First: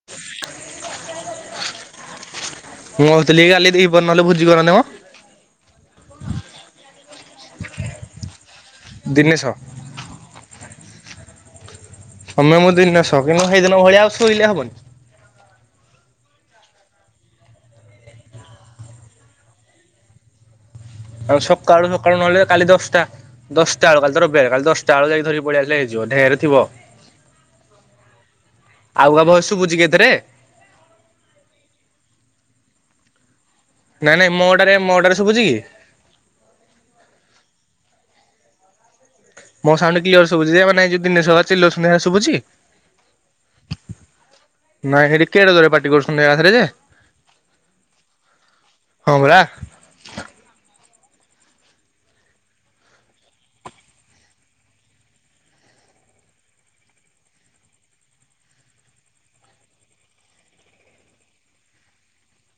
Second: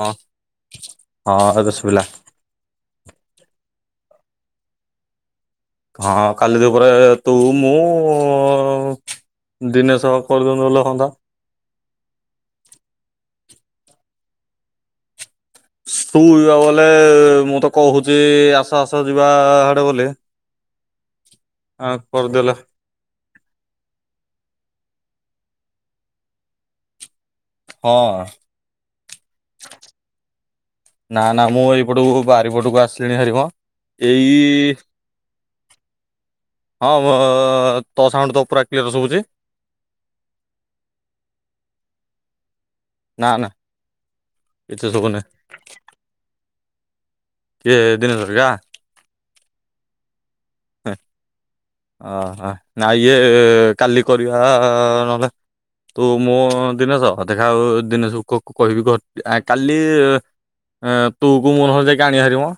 ହଁ ହଁ ଏବେ ଶୁବିଲା। ମୁଁ ଭାବୁଥିଲି କାଲି ଦି ପହରେ ନହେଲେ ଭୋଜି କରନ୍ତେ ମ। ହଁ କାଲି ଦି ପହରେ ତୁ ମୁଁ ଦିନେଶ ଦିନେଶ କରିଦୋଉନୁ ନହେଲେ ହଅନ୍ତା। ତମେ ମୁଁ ଦିନେଶ କିନ୍ତୁ ହେଇଦିନ ଭଳିଆ ଆଉ ଶୋଇଲେ ହବନି। ତୁ ଯିବା ବୋଲେ ମୁଁ ତ କୋହୁଚି ଆସ ଆସ ଯିବା ହାଡେ ବୋଲି। ଆଉ ସକାଳୁ ହଁ ସକାଳୁ ନହେଲେ କରିଦେଲେ କାଲି ଦଶଟା। ଦଶଟା ବେଳକୁ କାଲି ତ ରବିବାର କାଲି ଦଶଟା ବେଳକୁ ଯାଇକି ଧରିକି ପଳେଇ ଆସିଲେ ହେଇଯିବ। ଢେରେ ଥିବ। ହଁ ଆଉ କାହା ଭଏସ ଶୁବୁଚି କି ଏଥେରେ? ନାଁ ନାଁ ମୁଁ ଏଇପଟକୁ ବାରିପଟକୁ ଆସିଲିଣିଭାରି ମ। ନାଇଁ ନାଇଁ ମୋଟାରେ ଏଇ। ମୋଟାରେ ଶୁଭୁଛି କି? ହଁ ବ ତୋ ସାଉଣ୍ଡ ତ ପୁରା କ୍ଲିୟର ଶୁବୁଚି। ମୋ ସାଉଣ୍ଡ କ୍ଲିୟର ଶୁବୁଚି ଯେ ମାନେ ଦିନେଶ [unintelligible] ଚିଲୋଉଚନ୍ତି ହେରା ଶୁବୁଚି? ନା ନା କିଛି ନାଇଁ ଶୁଭୁନି। ହେଟି କେଡେ ଜୋରେ ପାଟି କରୁଚନ୍ତି ଏକାଥରେ ଯେ। ଇଏ ଦିନେଶ ହେରିକା। ହଁ ପରା। ହେ ଅ ହାଏ ନାଇଁ ଇଏ କାଲି କରିବା ନହେଲେ। ତୁ ମୁଁ ଦିନେଶ ଦେଖା ଆଉ ଦିନେଶକୁ କହିବି କ କାଲି ତୁକୁ ମୁଁ ନହେଲେ ଆଣିବା ଭାରି ମ।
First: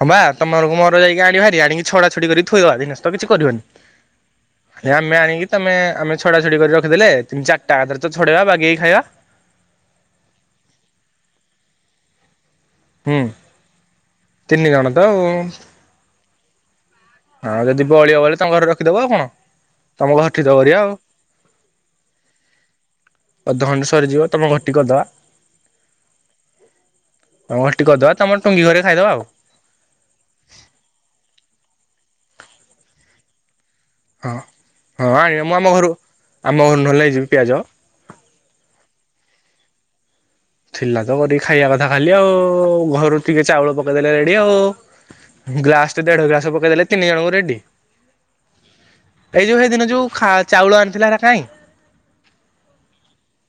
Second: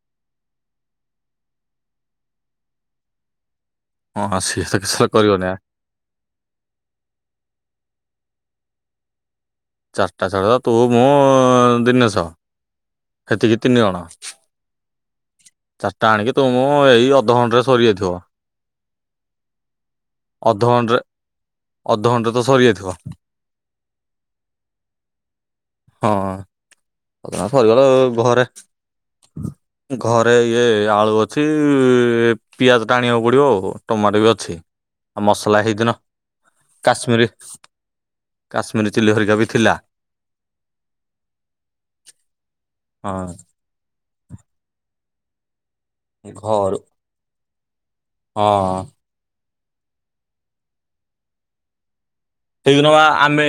ହଁ ବା ତମର ମୋର ଯାଇକି ଆଣିବା ଭାରି ଆଣିକି ଛଡ଼ାଛଡ଼ି କରି ଥୋଇଦବା ଦିନେଶ ତ କିଛି କରିବନି। ହଁ ହଁ, ସିଏ ତ କିଛି ଆମେ କରିବନି ଆଣିକି ଆ, ତମେ ଆମେ ଛଡ଼ା ଛଡ଼ି କରି ରଖିଦେଲେ ଚାରିଟା ହାତରେ ଛଡେଇବା ବାଗେଇକି ଖାଇବା। ଚାରିଟା ଛାଡ଼ ତୁ ମୁଁ ଦିନେଶ। ହୁଁ ସେତିକି ତିନି ଜଣ ତିନି ଜଣ ତ ଆଉ। ଚାରିଟା ଆଣିକି ତୁ ମୁଁ ଏଇ ହଁ ଅଧଘଣ୍ଟାରେ ଯଦି ସରିଯାଇଥିବ ବଳିବ ବଳିବ ତମେ ଘରେ ରଖିଦବ ଆଉ କଣ ତମ ଘରଠି ତ କରିବା ଆଉ ଅଧଘଣ୍ଟାରେ କଣ। ଅଧଘଣ୍ଟା ରେ ତ ସରିଯାଇଥିବ। ଅଧଘଣ୍ଟେ ସରିଯିବ ତମ ଘର ଟି କରିଦବା। ହଁ ତମ ଘରଟି ସରିଗଲେ କରିଦବା ତମ ଘରେ। ଟୁଙ୍ଗି ଖାଇଦବା ଆଉ ଘରେ ଇଏ ଆଳୁ ଅଛି। ପିଆଜ ଟା ଆଣିବାକୁ ପଡିବ ଆଉ। ଟମାଟୋ ବି ହଁ ଅଛି ହଁ ଆଉ ଆଣିବା ମୁଁ ମସଲା ଆମ ଘରୁ ହେଇଦିନ ଆମ ଘରୁ ନହେଲେ ନେଇଯିବି କାଶ୍ମିରୀ। ପିଆଜ କାଶ୍ମିରୀ ଚିଲି ହରିକା ବି ଥିଲା। ଥିଲା ତ କରିିକି ଖାଇବା କଥା ଖାଲି ଆଉ ଘରୁ ହଁ ଟିକେ ଚାଉଳ ପକେଇଦେଲେ ରେଡି ଆଉ। ଗ୍ଲାସ ଟେ ଦେଢ ଗ୍ଲାସ ଘରୁ ପକେଇଦେଲେ ତିନି ଜଣଙ୍କୁ ରେଡି। ହଁ। ହେଇ ଯୋଉ ହେଇଦିନ ଯୋଉ ଚାଉଳ ଆଣିଥିଲା ହେରା କାଇଁ? ହେଇଦିନ ଆମେ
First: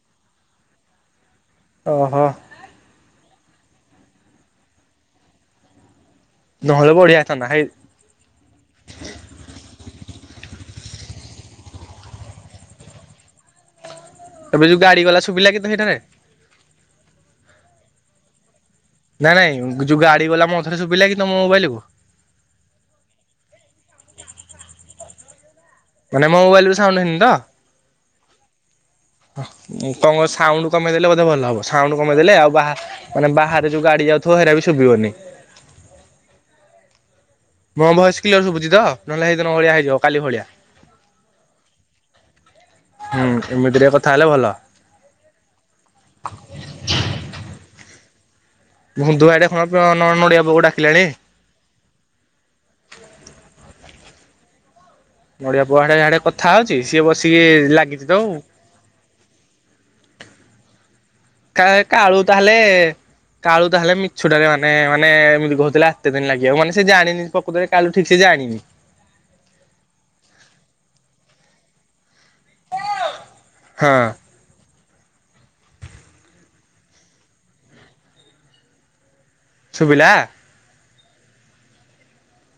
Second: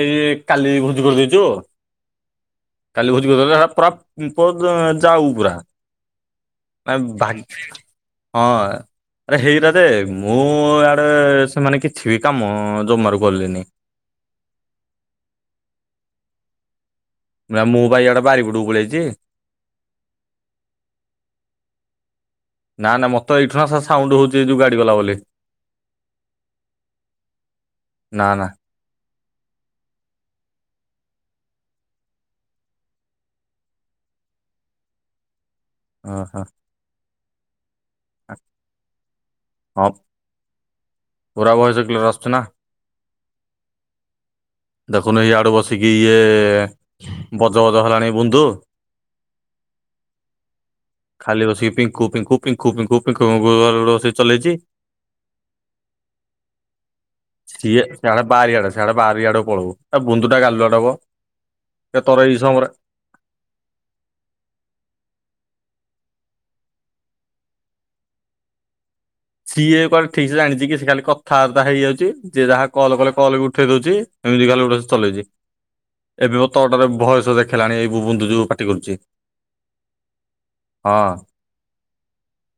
କାଲି ଭୋଜି କରିଦେଇଚୁ ମ ଓହୋ। କାଲି ଭୋଜି କରିଛୁ ହେରା ପୁରା ଯାଉ ପୁରା। ନହେଲେ ମାନେ ବଢିଆ ହେଇଥାନ୍ତା। ହେଇ ହଁ। ଆରେ ହେଇରାଧେ ମୁଁ ଆଡେ ସେମାନେ କିଛି ବି କାମ ଜମାରୁ କଲେନି। ଏବେ ଯୋଉ ଗାଡ଼ି ଗଲା ଶୁଭିଲା କି ହେଇଟାରେ। ମୁଁ ବାଇଆଟା ବାଡ଼ି ପଟକୁ ପଳେଇ ଆଇଚି। ନାଇଁ ନାଇଁ ଯୋଉ ଗାଡ଼ି ଗଲା ମୋତେ ଶୁଭିଲା ତମ ମୋବାଇଲକୁ। ନା ନା ମତେ ଏଇଠୁ ନା ସେ ସାଉଣ୍ଡ ହଉଛି ଏ ଯୋଉ ଗାଡି ଗଲା ବୋଲି। ମାନେ ମୋ ମୋବାଇଲ ରୁ ସାଉଣ୍ଡ ହେଇନି ତ। ନା ନା ତମ ସାଉଣ୍ଡ କମେଇଦେଲେ ବୋଧେ ଭଲ ହେବ ସାଉଣ୍ଡ କମେଇଦେଲେ ଆଉ ମାନେ ବାହାରେ ଯୋଉ ଗାଡି ଯାଉଥିବ ହେରା ବି ସୁଭିବନି। ଓହୋ। ମୋ ଭଏସ କ୍ଲିୟର ଶୁଭୁଚି ତ ନହେଲେ ହେଇଦିନ ଭଳିଆ ହଁ ହେଇଯିବ କାଲି ଭଳିଆ। ପୁରା ଭୟେସ କ୍ଳିଅର ଆସୁଚିନା। ହୁଁ ଏମିତିରେକେ କଥା ହେଲେ ଭଲ। ଦେଖୁନୁ ଏଇ ଆଡୁ ବସିକି ଇଏ ବଜ ବଜ ହେଲାଣି ବନ୍ଧୁ। ମୁଧୁଆଡ଼େ ଖଣ ନଡ଼ିଆ ପକୁ ଡାକିଲାଣି। ଖାଲି ବସିକି ପିଙ୍କୁ ପିଙ୍କୁ ପିଙ୍କୁ ପିିଙ୍କୁ ପିଙ୍କୁ ପିଙ୍କୁ ଖାଲି ଗୋଟେ ଚଲେଇଛି। ନଡିଆ ପୁହାଡେ ଯାଡେ କଥା ହଉଛି ସିଏ ବସିକି ଲାଗିଛି ତଉ। ସେଆଡେ ବାରି ଆଡେ ପଳୁ ବୁଧୁ ଗାଲୁଆଟା ଆଉ। କାଳୁ କାଳୁ ତାହେଲେ କାଳୁ ତାହେଲେ ମିଛୁଟାରେ ମାନେ ମାନେ ଏମିତି କହୁଥିଲେ ଆତେ ଦିନ ଲାଗିବ ମାନେ ସେ ଜାଣିନି। ପକୃତରେ କାଲି ଠିକ୍‌ ସେ ଜାଣିନି। ସିଏ କୁଆଡେ ଠିକ୍ ସେ ଜାଣିଛି। କି ସେ ଖାଲି କଥାବାର୍ତ୍ତା ହେଇଯାଉଛି ଯେ ଯାହା କଲ୍ କଲେ କଲ୍ ବି ଉଠେଇ ଦଉଛି। ହଁ ଏମିତି ଖାଲି ଗୋଟେ ଚଲେଇଛି। ଏବେ ମୋ ତ ଟରେ ବୟସ ଦେଖିଲାଣି ଏଇ ବନ୍ଧୁ ଯୋଉ ପାଟି କରୁଛି। ଶୁଭିଲା? ହଁ।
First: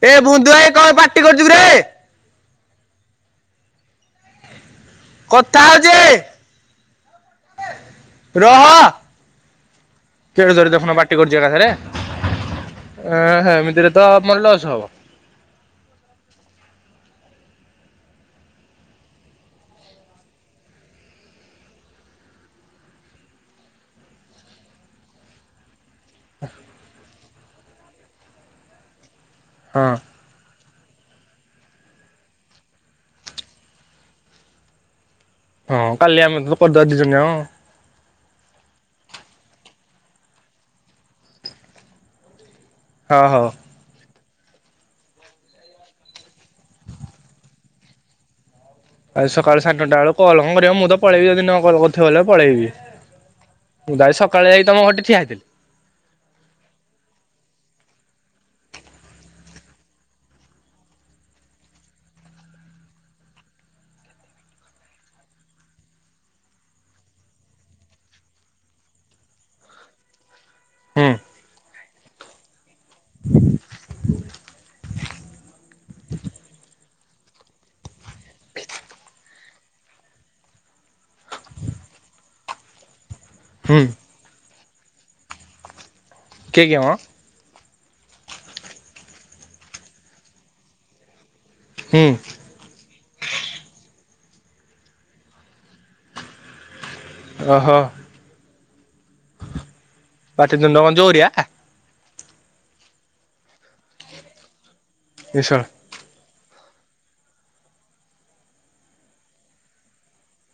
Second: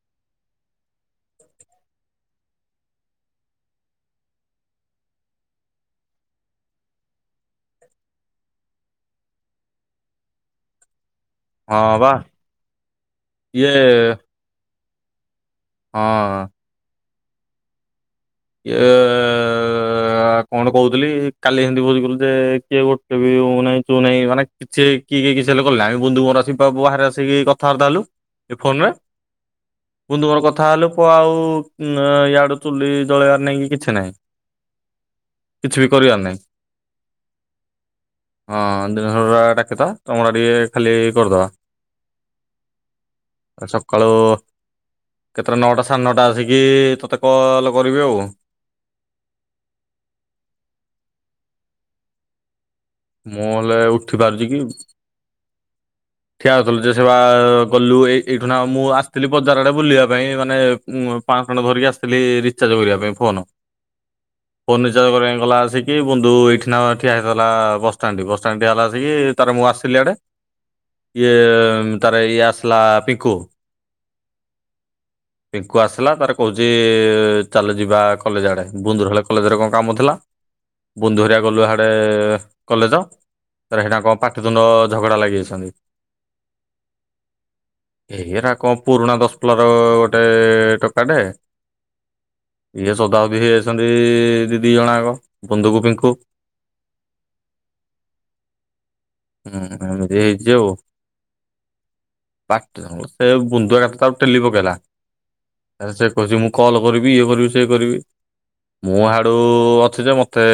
ଏ ବୁନ୍ଧୁ ଭାଇ କଣ ପାର୍ଟି କରୁଛୁ ରେ। କଥା ହଉଛି! ରହ! କେଡେ ଜୋରେ ଦେଖୁନ, ବାଟି କରୁଛି ଏକାଥରେ, ହଁ ବା ଇଏ ହେମିତିରେ ତ ମର ଲସ୍ ହବ। ହଁ। ଇଏ-ଏ-ଏ ଅ-ଅ କଣ କହୁଥିଲି, କାଲି ହେଁତି, ବହୁ ଗୁରୁ ଯେ କିଏ ଗୋଟେ ବି ଉଁ, ନାହିଁ ଚୁଁ, ନାହିଁ ମାନେ କିଛି କିଏ କି କିଛି ହେଲେ ଗଲା ଆଉଁ। ବୁନ୍ଧୁ ମୋର ଆସିକି ବ ବାହାରେ ଆସିକି କଥାଆର୍ତ୍ତା ହେଲୁ, ଏ ଫୋନ୍ ରେ। ହଁ। ବୁନ୍ଧୁ ମୋର କଥା ହେଲୁ, ପୁଅ ଆଉ, ୟାଡୁ ଚୁଲି ଜଳେଇବାର ନାହିଁ କି କିଛି ନାହିଁ। କିଛି ହଁ ବି କାଲି କରିଆର ଆମେ ନାହିଁ। ତ କରିଦବା ଦି ଜଣ ଯାକ ହଁ, ଦିନ [unintelligible] ଡାକିଥଆ ତମଡ଼ା ଟିକେ ଖାଲି କରିଦବା। ହ ହଉ। ସକାଳୁ-ଉ କେତେଟା ନଅଟା ସାଢ଼େ ନଅଟା ଆସିକି, ତୋତେ କଲ୍ କରିବି ଆଉ। ଆଜି ସକାଳୁ ସାଢେ ନଅଟା, ଆଳୁ କଲ୍ କଣ କରିବ? ମୁଁ ତ ପଳେଇବି ଯଦି ନ କଲ୍ କରିଥିବ ବଲେ ପଳେଇବି। ମୁଁ ହେଲେ ମୁଁ ତ ଉଠି ଆଇ ପାରୁଛି ସକାଳେ କି? ଏଇ ତମ ଘଟେ ଠିଆ ହେଇଥିଲି। ଠିଆ ହେଉଥୁଲୁ ଯେ ସେବା-ଆ ଗଲୁ ଏ ଏଇଠୁ ନା, ମୁଁ ଆସିଥିଲି ବଜାର ଆଡେ ବୁଲିବା ପାଇଁ ମାନେ ମୁଁ ପାଁଶ ଟଙ୍କାଟା ଧରିକି ଆସିଥିଲି ରିଚାର୍ଜ କରିବା ପାଇଁ ଫୋନ? ଫୋର୍ନିଚାର କରିବା ଗଲାଁ ଆସିକି ବୁନ୍ଧୁ ଏଇଠି ନା ଠିଆ ହେଇଥିଲା, ବସଷ୍ଟାଣ୍ଡ ଠି। ବସ୍ଷ୍ଟାଣ୍ଟ ଟି ହେଲା ଆସିକି ତାର ମୁଁ ଆସିଲି ଆଡ଼େ ହୁଁ ଇଏ, ତାର ଇଏ ଆସିଲା ପିଙ୍କୁ। ପିଙ୍କୁ ଆସିଲା ତାର କହୁଛି ଚାଲ ଯିବା କଲେଜ ଆଡ଼େ, ବୁନ୍ଦୁର ହେଲେ କଲେଜରେ କଣ କାମ ଥିଲା? ବୁନ୍ଦୁ ହରିଆ ଗଲୁ ହାଡେ କଲେଜ। ତ ହୁଁ ହେଇଡା କଣ ପାଟିତୁଣ୍ଡ ଝଗଡା ଲାଗିଯାଇଛନ୍ତି। କିଏ କିଏ ମ? ଏଇରା କଣ, ପୁରୁଣା ଦଶପଲାର ଗୋଟେ ଟୋକାଟେ ହୁଁ। ଇଏ ସୋଦାସୋଦି ହେଇଯାଛନ୍ତି-ଇ ଦି ଦି ଜଣଆଙ୍କ, ବୁନ୍ଦୁ କୁ ପିଙ୍କୁ। ଓହୋ! ହୁଁ, ଏମତି ହେଇଛି ଆଉ। ପାଟିତୁଣ୍ଡ କଣ ଜୋରିଆ ପାଟି ସେ ବୁନ୍ଦୁଆ କାତ ତାକୁ ଟେଲି ପକେଇଲା। ଇଏ ଶଳା! ଆରେ ସେ କହୁଛି ମୁଁ କଲ୍ କରିବି, ଇଏ କରିବି, ସିଏ କରିବି। ମୁଁ, ହାଡୁ ଅଛି ଯେ, ମତେ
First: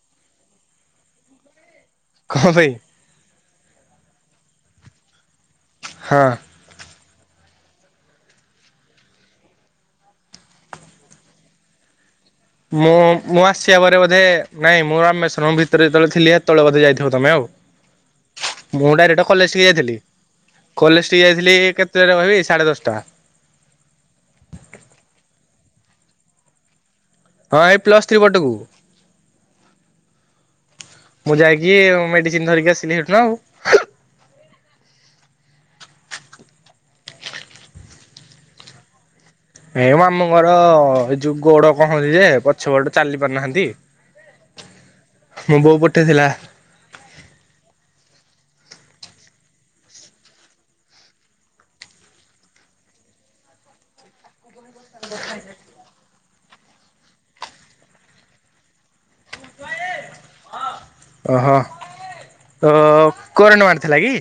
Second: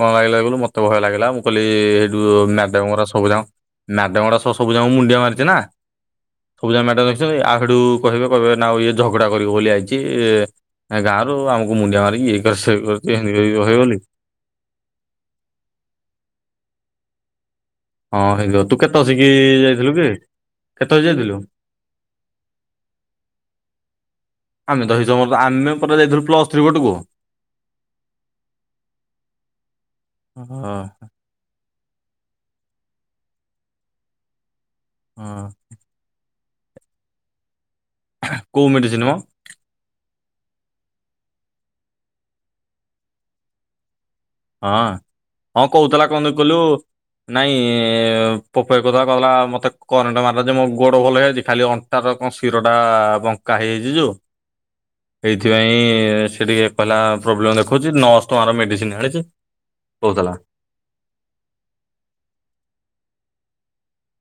କଣ ଲାଗିଲା କହିଲୁ, ମତେ ଭୟ ଲାଗିଲା, ମୁଁ କହିଲି ହେ ଯୁ କଣ ପାଇଁ ମ୍ୟାଡ଼ାମ୍ ଗୁରା ସବୁ ଯାଙ୍କ, ମ୍ୟାଡମ୍ ଗୁଡ଼ା ସ-ସବୁ ଯାଙ୍କୁ ମୁଣ୍ଡିଆ ମାରିଛି ନା! ହଁ। ସବୁ ଯାକ ମ୍ୟାଡ ଦେଖିଛତି, ଆ ହେଡୁ କହିବେ, କହିବେ ନାଉ ଇଏ ଝଗଡା କରିବି ବୋଲି ଆଇଛି-ଇ, ଗାଁରୁ ଆମକୁ ମୁଣ୍ଡିଆ ମାରିକି ଇଏ କର ସେ ମୁଁ, କରୁଛି ଏମିତି ମୁଁ କରି ଆସି ବା କହିବଲି ପରେ ବୋଧେ ନାଇଁ ମୁଁ ରାମେଶ୍ୱରଂ ଭିତରେ ଯେତବେଳେ ଥିଲି, ହେତେବେଳେ ବଧେ ଯାଇଥିବ ତମେ ଆଉ। ହଁ, ହେଇଥିବ, ତୁ ମୁଁ କେତେ ଡାଇରେକ୍ଟ ଅସିକି ଯାଇଥିଲୁ ଯାଇଥିଲି କିରେ? କଲେଜ ଠିକି ଯାଇଥିଲି କେତେଟାରେ କହିବି? ସାଢ଼େ ଦଶଟା। ଆମେ ତ ହେଇ ସମୟ ତ, ଆମେ ପୁରା ଯାଇଥିଲୁ ପ୍ଲସ୍ ଥ୍ରୀ ପଟକୁ। ହଁ, ଏଇ ପ୍ଲସ୍ ଥ୍ରୀ ପଟକୁ। ହଁ ମୁଁ ଯାଇକି ମେଡିସିନ ଧରିକି ଆସିଲି ହେଇଠୁ ନା ଆଉ। ହଁ। କଉ ମେଡିସିନ୍ ମ? ଏ, ମାମୁଁ ଙ୍କର-ଅ ଏଇ ଯୋଉ ଗୋଡ କଣ ହଉଛି ଯେ, ପଛ ପଟ ଚାଲି ପାରୁନାହାଁନ୍ତି। ହଁ, ହଁ କହୁଥିଲା କଣ ପଠେଇଥିଲା ଦେଖି କହିଲୁ? ନାଇଁ-ଇ ପପୁ ଭାଇ କହୁଥିଲା, କହୁଥିଲା ମତେ କରେଣ୍ଟ ମାରିଲା ଯେ ମୋ ଗୋଡ ଭଲ ହେଇଯାଇଛି। ଖାଲି ଅଣ୍ଟ ଣ୍ଟା ର କଣ ଶିରଟା ବଙ୍କା ହେଇଯାଇଛି ଯୋ ଏଇଥିପାଇଁ ସେ ଟିକେ କହିଲା ପ୍ରୋବ୍ଲେମ୍ ଦେଖଉଛି। ନଅସ୍ ଟଙ୍କାର ମେଡିସିନ୍ ଆଣିଛି। କୋଉଥଲା ଓହୋ ତ କରେଣ୍ଟ ମାରିଥିଲା କି?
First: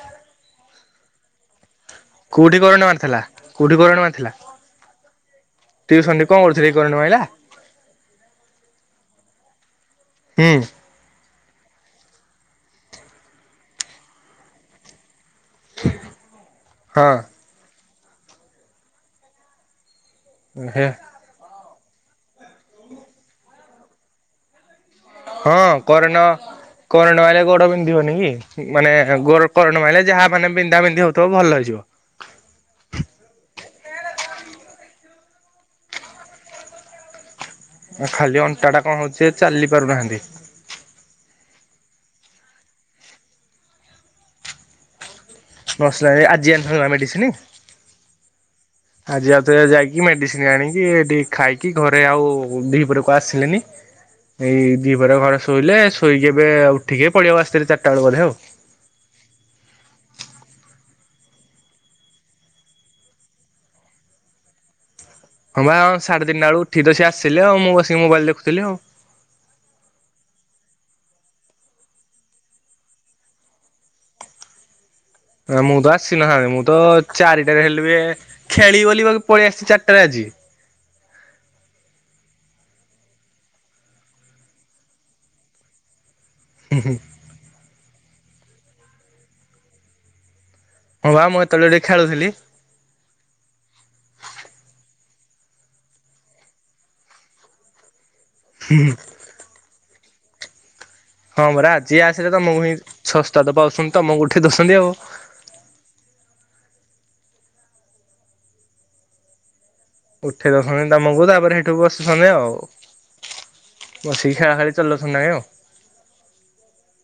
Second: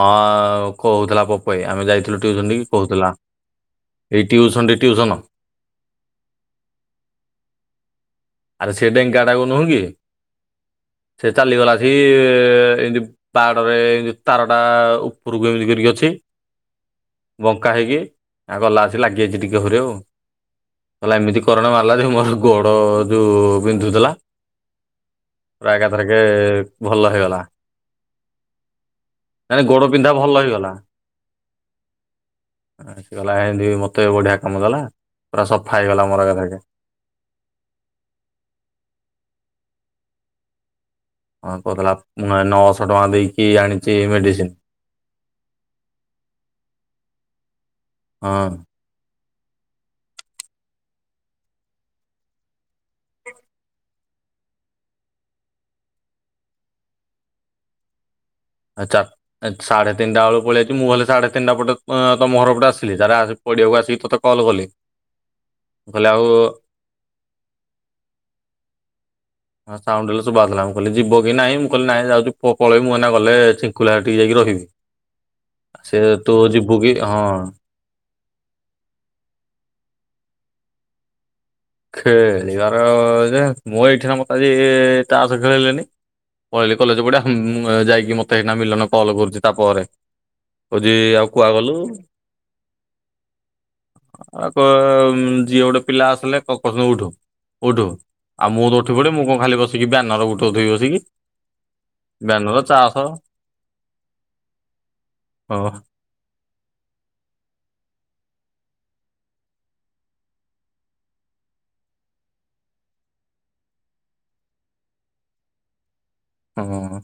ହଁ କୋହୁଥିଲା ପ ପୁଭାଇ ଆମେ ଯାଇଥିଲୁ ଟିଉସନଟେ କୋଉଠି କି କରେଣ୍ଟ କୋହୁଥିଲା ମାରିଥିଲା କୋଉଠି ଏଇ ଟିଉସନଟି ଟିଉସନ। ଟିଉସନରେ କଣ କରୁଥୁଲା କି କରେଣ୍ଟ ମାଇଲା? ଆରେ ସିଏ ଡେଙ୍କାଟାକୁ ନୁହୁଁ କି ହୁଁ। ସିଏ ଚାଲିଗଲା ଆସିକି ଏମତି ପାହାଡରେ ଏମତି ତାରଟା ଉ ଉପୁରୁକୁ ଏମିତି କରିକି ଅଛି ହଁ ବଙ୍କା ହେଇକି ଆଉ ଗଲା ଆସି ଲାଗିଯାଇଚି ଟିକେ ହୁରେ ଆଉ। ଉମ୍ ହେ। ଏମିତି କରେଣ୍ଟ ମାରଲା ଯେ ମୋର ଗୋଡ ଯୋଉ ବିନ୍ଧୁଥୁଲା ହଁ କରେଣ୍ଟ ମା ଭଲ କରେଣ୍ଟ ହେଇଗଲା ମାଇଲେ ଗୋଡ ପିନ୍ଧିବନି କି? ମାନେ ଗୋଡ ମାନେ କରେଣ୍ଟ ମାଇଲେ ବିନ୍ଧା ଯାହା ଭଲ ମାନେ ହେଇଗଲା ବିନ୍ଧାବିନ୍ଧି ହୋଉଥୁବ ଭଲ ହେଇଯିବ। ଆ ସେ ଗଲା ଏମତି ମତେ ବଢିଆ କାମ ଦେଲା ପୁରା ସଫା ହେଇଗଲା ମୋର ଏକାଥରକେ। ଆଉ ଖାଲି ଅଣ୍ଟାଟା କଣ ହୋଉଛି ଚାଲି ପାରୁନାହାନ୍ତି। ହଁ କୋହୁଥିଲା ମୁଁ କାଳେ ନଅଶ ଟଙ୍କା ଦେଇକି ଆଣିଚି ମେଡିସିନ। ନଅଶ ଟଙ୍କା ଦେଇ ଆଜି ଏଣଥାନ୍ତା ପା ମେଡିସିନ? ହଁ ଆଜି ଆଉଥରେ ଯାଇକି ମେଡିସିନ ଆଣିକି ଏଟିକି ଖାଇକି ଘରେ ଆଉ ଦିହିପରେ କୁଆ ଆସିଲେନି। ଏଇ ଦିପହରେ ଘରେ ଶୋଇଲେ ଶୋଇକି ଏବେ ଉଠିକେ ଏ ପଡିଆକୁ ଆସିଥିଲେ ଚାରିଟା ବେଳ ବୋଧେ ଆଉ। ଆ ଚା ଏ ସାଢ଼େ ତିନଟା ବେଳକୁ ପଳେଆଇଚି ମୁଁ ହେଲେ ସାଢ଼େ ତିନଟା ପଟେ ଅଁ ତମ ଘର ପଟେ ଆସିଲି ତାରେ ଆସି ପଡ଼ିଆକୁ ଆସିକି ତତେ କଲ୍ କଲି। ହଁ ପା ଏ ମୁଁ ଆମ କହିଲି ଆଉ ସାଢେ ତିନଟା ବେଳକୁ ଉଠିକି ତ ସିଏ ଆିଲେ ଆଉ ମୁଁ ବସିକି ମୋବାଇଲ ଦେଖୁଥୁଲି ଆଉ। ହଁ ସାଉଣ୍ଡ ହେଲେ ଶୁବା ହୋଉଥୁଲା ମୁଁ କହିଲି ଯିବ କି ନାଇଁ ମୁଁ କହିଲି ନାଇଁ ଯାଉଚୁ ପ-ପଳେଇବି ମୁଁ ଏନା ଗଲେ ଚିଙ୍କୁୁଲୁ ଭାଇ ଟିକ ଯାଇକି ରହିବି। ହ ନା ମୁଁ ତ ଆସିନାହାନ୍ତି ମୁଁ ତ ହଁ ଚାରିଟାରେ ହେଲେ ବି ଖେଳିବି ବୋଲି ବାକି ପଳେଇ ଆସଚି ଚାରିଟାରେ ଆଜି। ଖେଳିବାର ଯେ ମୁଁ ଏଇଠି ନା ମତେ ଆଜି ତାସ ଖେଳିଲେନି। ପଳେଇଲେ କଲେଜ ଗୋଟା ହୁଁ ଯାଇକି ମତେ ଏଇନା ମିଲନ କଲ କରୁଚି ତାପରେ। କୋଉଚି ହଁ ବା ଆଉ ମୁଁ କୁଆଡେ ହେତେବେଳେ ଗଲୁ? ଟିକେ ଖେଳୁଥିଲି। ଆ କ ଯିଏ ଗୋଟେ ପିଲା ଆସିଲେ କ କ ଉଠୁ ଉଠୁ ଆଉ ମୁଁ ତ ଉଠି ପଡେ ମୁଁ କଣ ଖାଲି ବସିକି ବ୍ୟାନର ଉଠୋଉଥିବି ବସିକି। ହଁ ପରା ଆଜି ଆସିଲେ ବ୍ୟାନର ତମକୁ ହିଁ ଚାସ ସସ୍ତା ତ ପାଉଛନ୍ତି ତମକୁ ଉଠେଇ ଦୋଉଛନ୍ତି ଆଉ। ଓହୋ। ଉଠେଇ ଦୋଉଛନ୍ତି ତମକୁ ତାପରେ ହେଠୁ ବସୁଛନ୍ତି ଆଉ। ବସିକି ଖେଳାଖେଳି ଚଲୋଉଛନ୍ତି ତାଙ୍କେ ଆଉ। ହଁ।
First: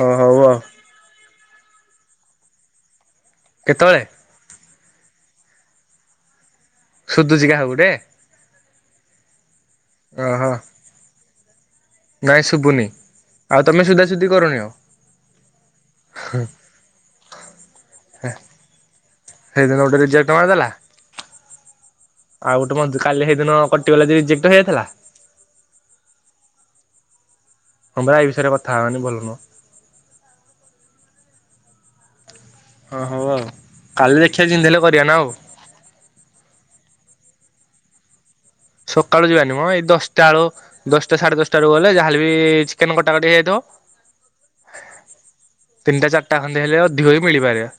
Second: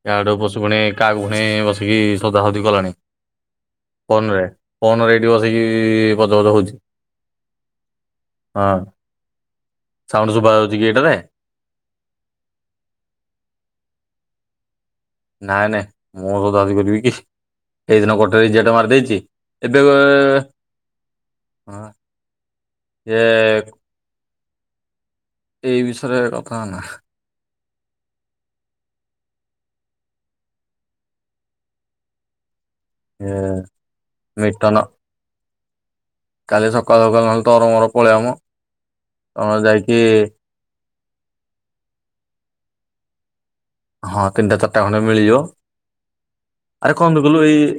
ହଉ ୟାଡୁ ହଉ ଆଉ ପଶୁ ଫୁଣ କାହାକୁ ଫୁଣ ବସିକି ସୋଦାସୋଦି କଲାଣି। କେତୋବେଳେ? ଫୋନରେ ଫୋନରେ ଏଇଠି ବସିକି ଗଜଗଜ ହୋଉଛି। ସୁଦୁଚି କାହାକୁ ଗୋଟେ? ହଁ ସାଉଣ୍ଡ ଓହୋ ଶୁଭାଯାଉଚି କି ଏଇଟାରେ? ନାଇଁ ଶୁଭୁନି ଆଉ ତମେ ସୁଦାସୁଦି କରୁନି ଆଉ। ନାଇଁ ନାଇଁ ମୋ ସୋଦାସୋଦି କରିବି କି? ହେଇଦିନ ଗୋଟେ ରିଜେକ୍ଟ ମାରିଦେଇଚି ସେଇଦିନ ଏବେକ ଗୋଟେ ରିଜେକ୍ଟ ମାରିଦେଲା ଆଉ ଗୋଟେ ମତେ କାଲି ହେଇ ଦିନ କଟିଗଲା ଯେ ରିଜେକ୍ଟ ହେଇଯାଥିଲା। ଏହି ବିଷୟରେ କଥା ହୋଅନା। ହଁ ପା ଏଇ ବିଷୟରେ କଥା ହବାନି ଭଲ ନୁହଁ। ହଁ ହୋଉ ଏ ଆଉ କାଲି ଦେଖିଆ ଯେମତି ମିଟନ ହେଲେ କରିବା ନା ଆଉ। କାଲି ସକାଳୁ ସକାଳୁ ନହଲେ ତୋର ମୋର ପଳେଇବା ମ। ସକାଳୁ ଯିବାନି ତମର ମ ଏଇ ଯାଇକି ଦଶଟା ବେଳୁ ଦଶଟା ସାଢ଼େ ଦଶଟାରୁ ଗଲେ ଯାହା ହେଲେ ବି ଚିକେନ କଟାକଟି ହେଇଯାଇଥିବ। ହଁ ତିନିଟା ଚାରିଟା ଖଣ୍ଡେ ମିଳିଯିବ ତିନିଟା ଚାରିଟା ଖଣ୍ଡେ ହେଲେ ଆରେ ଅଧିକ କଣ ବି କହିଲୁ ଏଇ ମିଳିପାରିବା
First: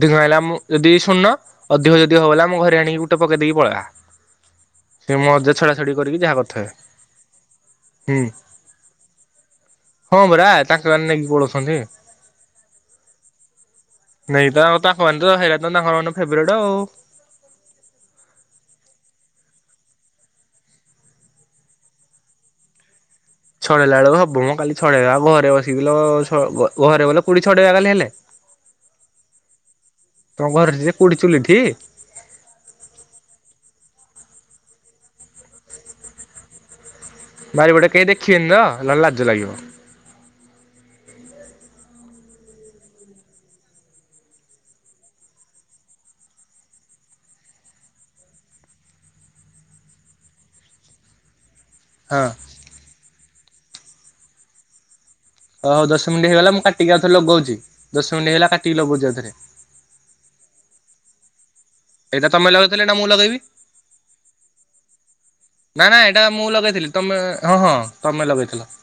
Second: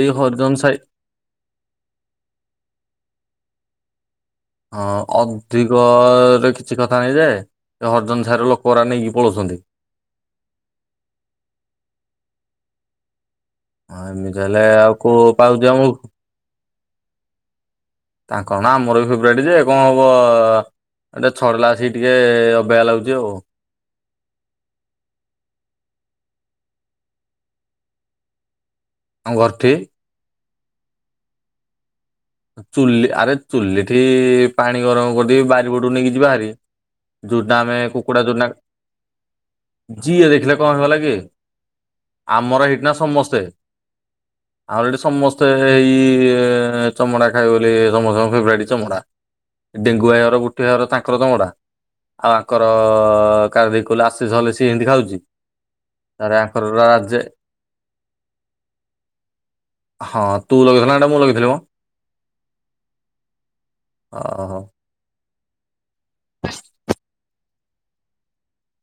ଏଇ ହେଲା ହରିଜନ ମୁଁ ସାହି ଯଦି ଶୁଣୁନ ଅଧିକ ଯଦି ହବ ବୋଲେ ଆମ ଘରେ ଆଣିକି ଗୋଟେ ପକେଇ ଦେଇେଇକି ପଳେଇବା। ହଁ ସେ ମଜା ଛଡା ଛଡି କରିକି ଯାହା ଅଧିକରେ କରିଥାଏ କିଛି କଥା ନାଇଁ ଯେ। ସେ ହରିଜନ ସାହିର ଲୋକ ଗୁରା ନେଇକି ପଳୋଉଛନ୍ତି। ହଁପରା ତାଙ୍କ ମାନେ ନେଇକି ପଳୋଉଛନ୍ତି। ହଁ ଏମିତି ନାଇଁ ହେଲେ ତ ଆଉ କୋଉ ତାଙ୍କାମାନ ତ ହେରା ପାଉଛି ଆମକୁ ତାଙ୍କମାନ ଫେବରାଇଟ ଆଉ। ତାଙ୍କ କଣ ଆମରବି ଫେବରାଇଟ ଯେ କଣ ହବ ଏଟା ଛାଡେଇଲା ବେସିକି ଟିକେ ଅବାଗିଆ ଲାଗୁଛି ଆଉ। ଛଡେଇଲା ବେଳକୁ ହବମ କାଲି ଛଡେଇବା ଘରେ ବସିକି ଘରେ [inaudible] କୁଡି ଛଡେଇବା କାଲି ହେଲେ। ଆମ ଘରଠୀ। ତମ ଘରେଠି ଯେ କୋଉଠି ଚୁଲିଠି। ଚୁଲି ଆରେ ଚୁଲି ଠି ପାଣି ଗରମ କରିଦେକି ବାରିପଟୁ ନେଇକି ଯିବାଭାରି। ବାରିପଟେ କେହି ଦେଖିବେନି ତ ନହେଲେ ଲାଜ ଲାଗିବ। ଯିଏ ଦେଖିଲେ କଣ ହେଇଗଲା କି ଆମର ହେଇଟ୍ ନା ସମସ୍ତେ। ଆମର ହେଠି ସମସ୍ତେ ହେଇ ଏଁ ଚମଡ଼ା ଖାଇ ବୋଲି ସମସ୍ତଙ୍କ ଫେବରାଇଟ୍ ଚମଡ଼ା। ଡେଙ୍ଗୁଆଇ ଘର ବୁଟି ଆଇ ଘର ଆର ତାଙ୍କର ଚମଡ଼ା। ହଁ ଆଉ ଆଙ୍କର କାର ଦେଇ କହିଲୁ ଆଶିଶ ହେଲେ ସଏ ହେନ୍ତି ଖାଉଛି। ଓହୋ ଦଶ ମିନିଟ ତାପରେ ହେଇଗଲା ମୁଁ ଆଙ୍କର କାଟିକି ଆଉଥରେ ରାଜେ ଲଗୋଉଛି ଦଶ ମିନିଟ ହେଇଗଲା କାଟିକି ଲଗୋଉଛି ଆଉଥରେ। ହଁ ତୁ ଲଗେଇଥିଲୁ ନା ଏଟା ମୁଁ ଲଗେଇଥିଲିିମ। ଏଟା ତମେ ଲଗେଇଥିଲ ଏଇନା ମୁଁ ଲଗେଇବି। ଓ ହୋ। ନା ନା ଏଇଟା ମୁଁ ଲଗେଇଥିଲି ତମେ ହଁ ହଁ ତମେ ଲଗେଇଥିଲ।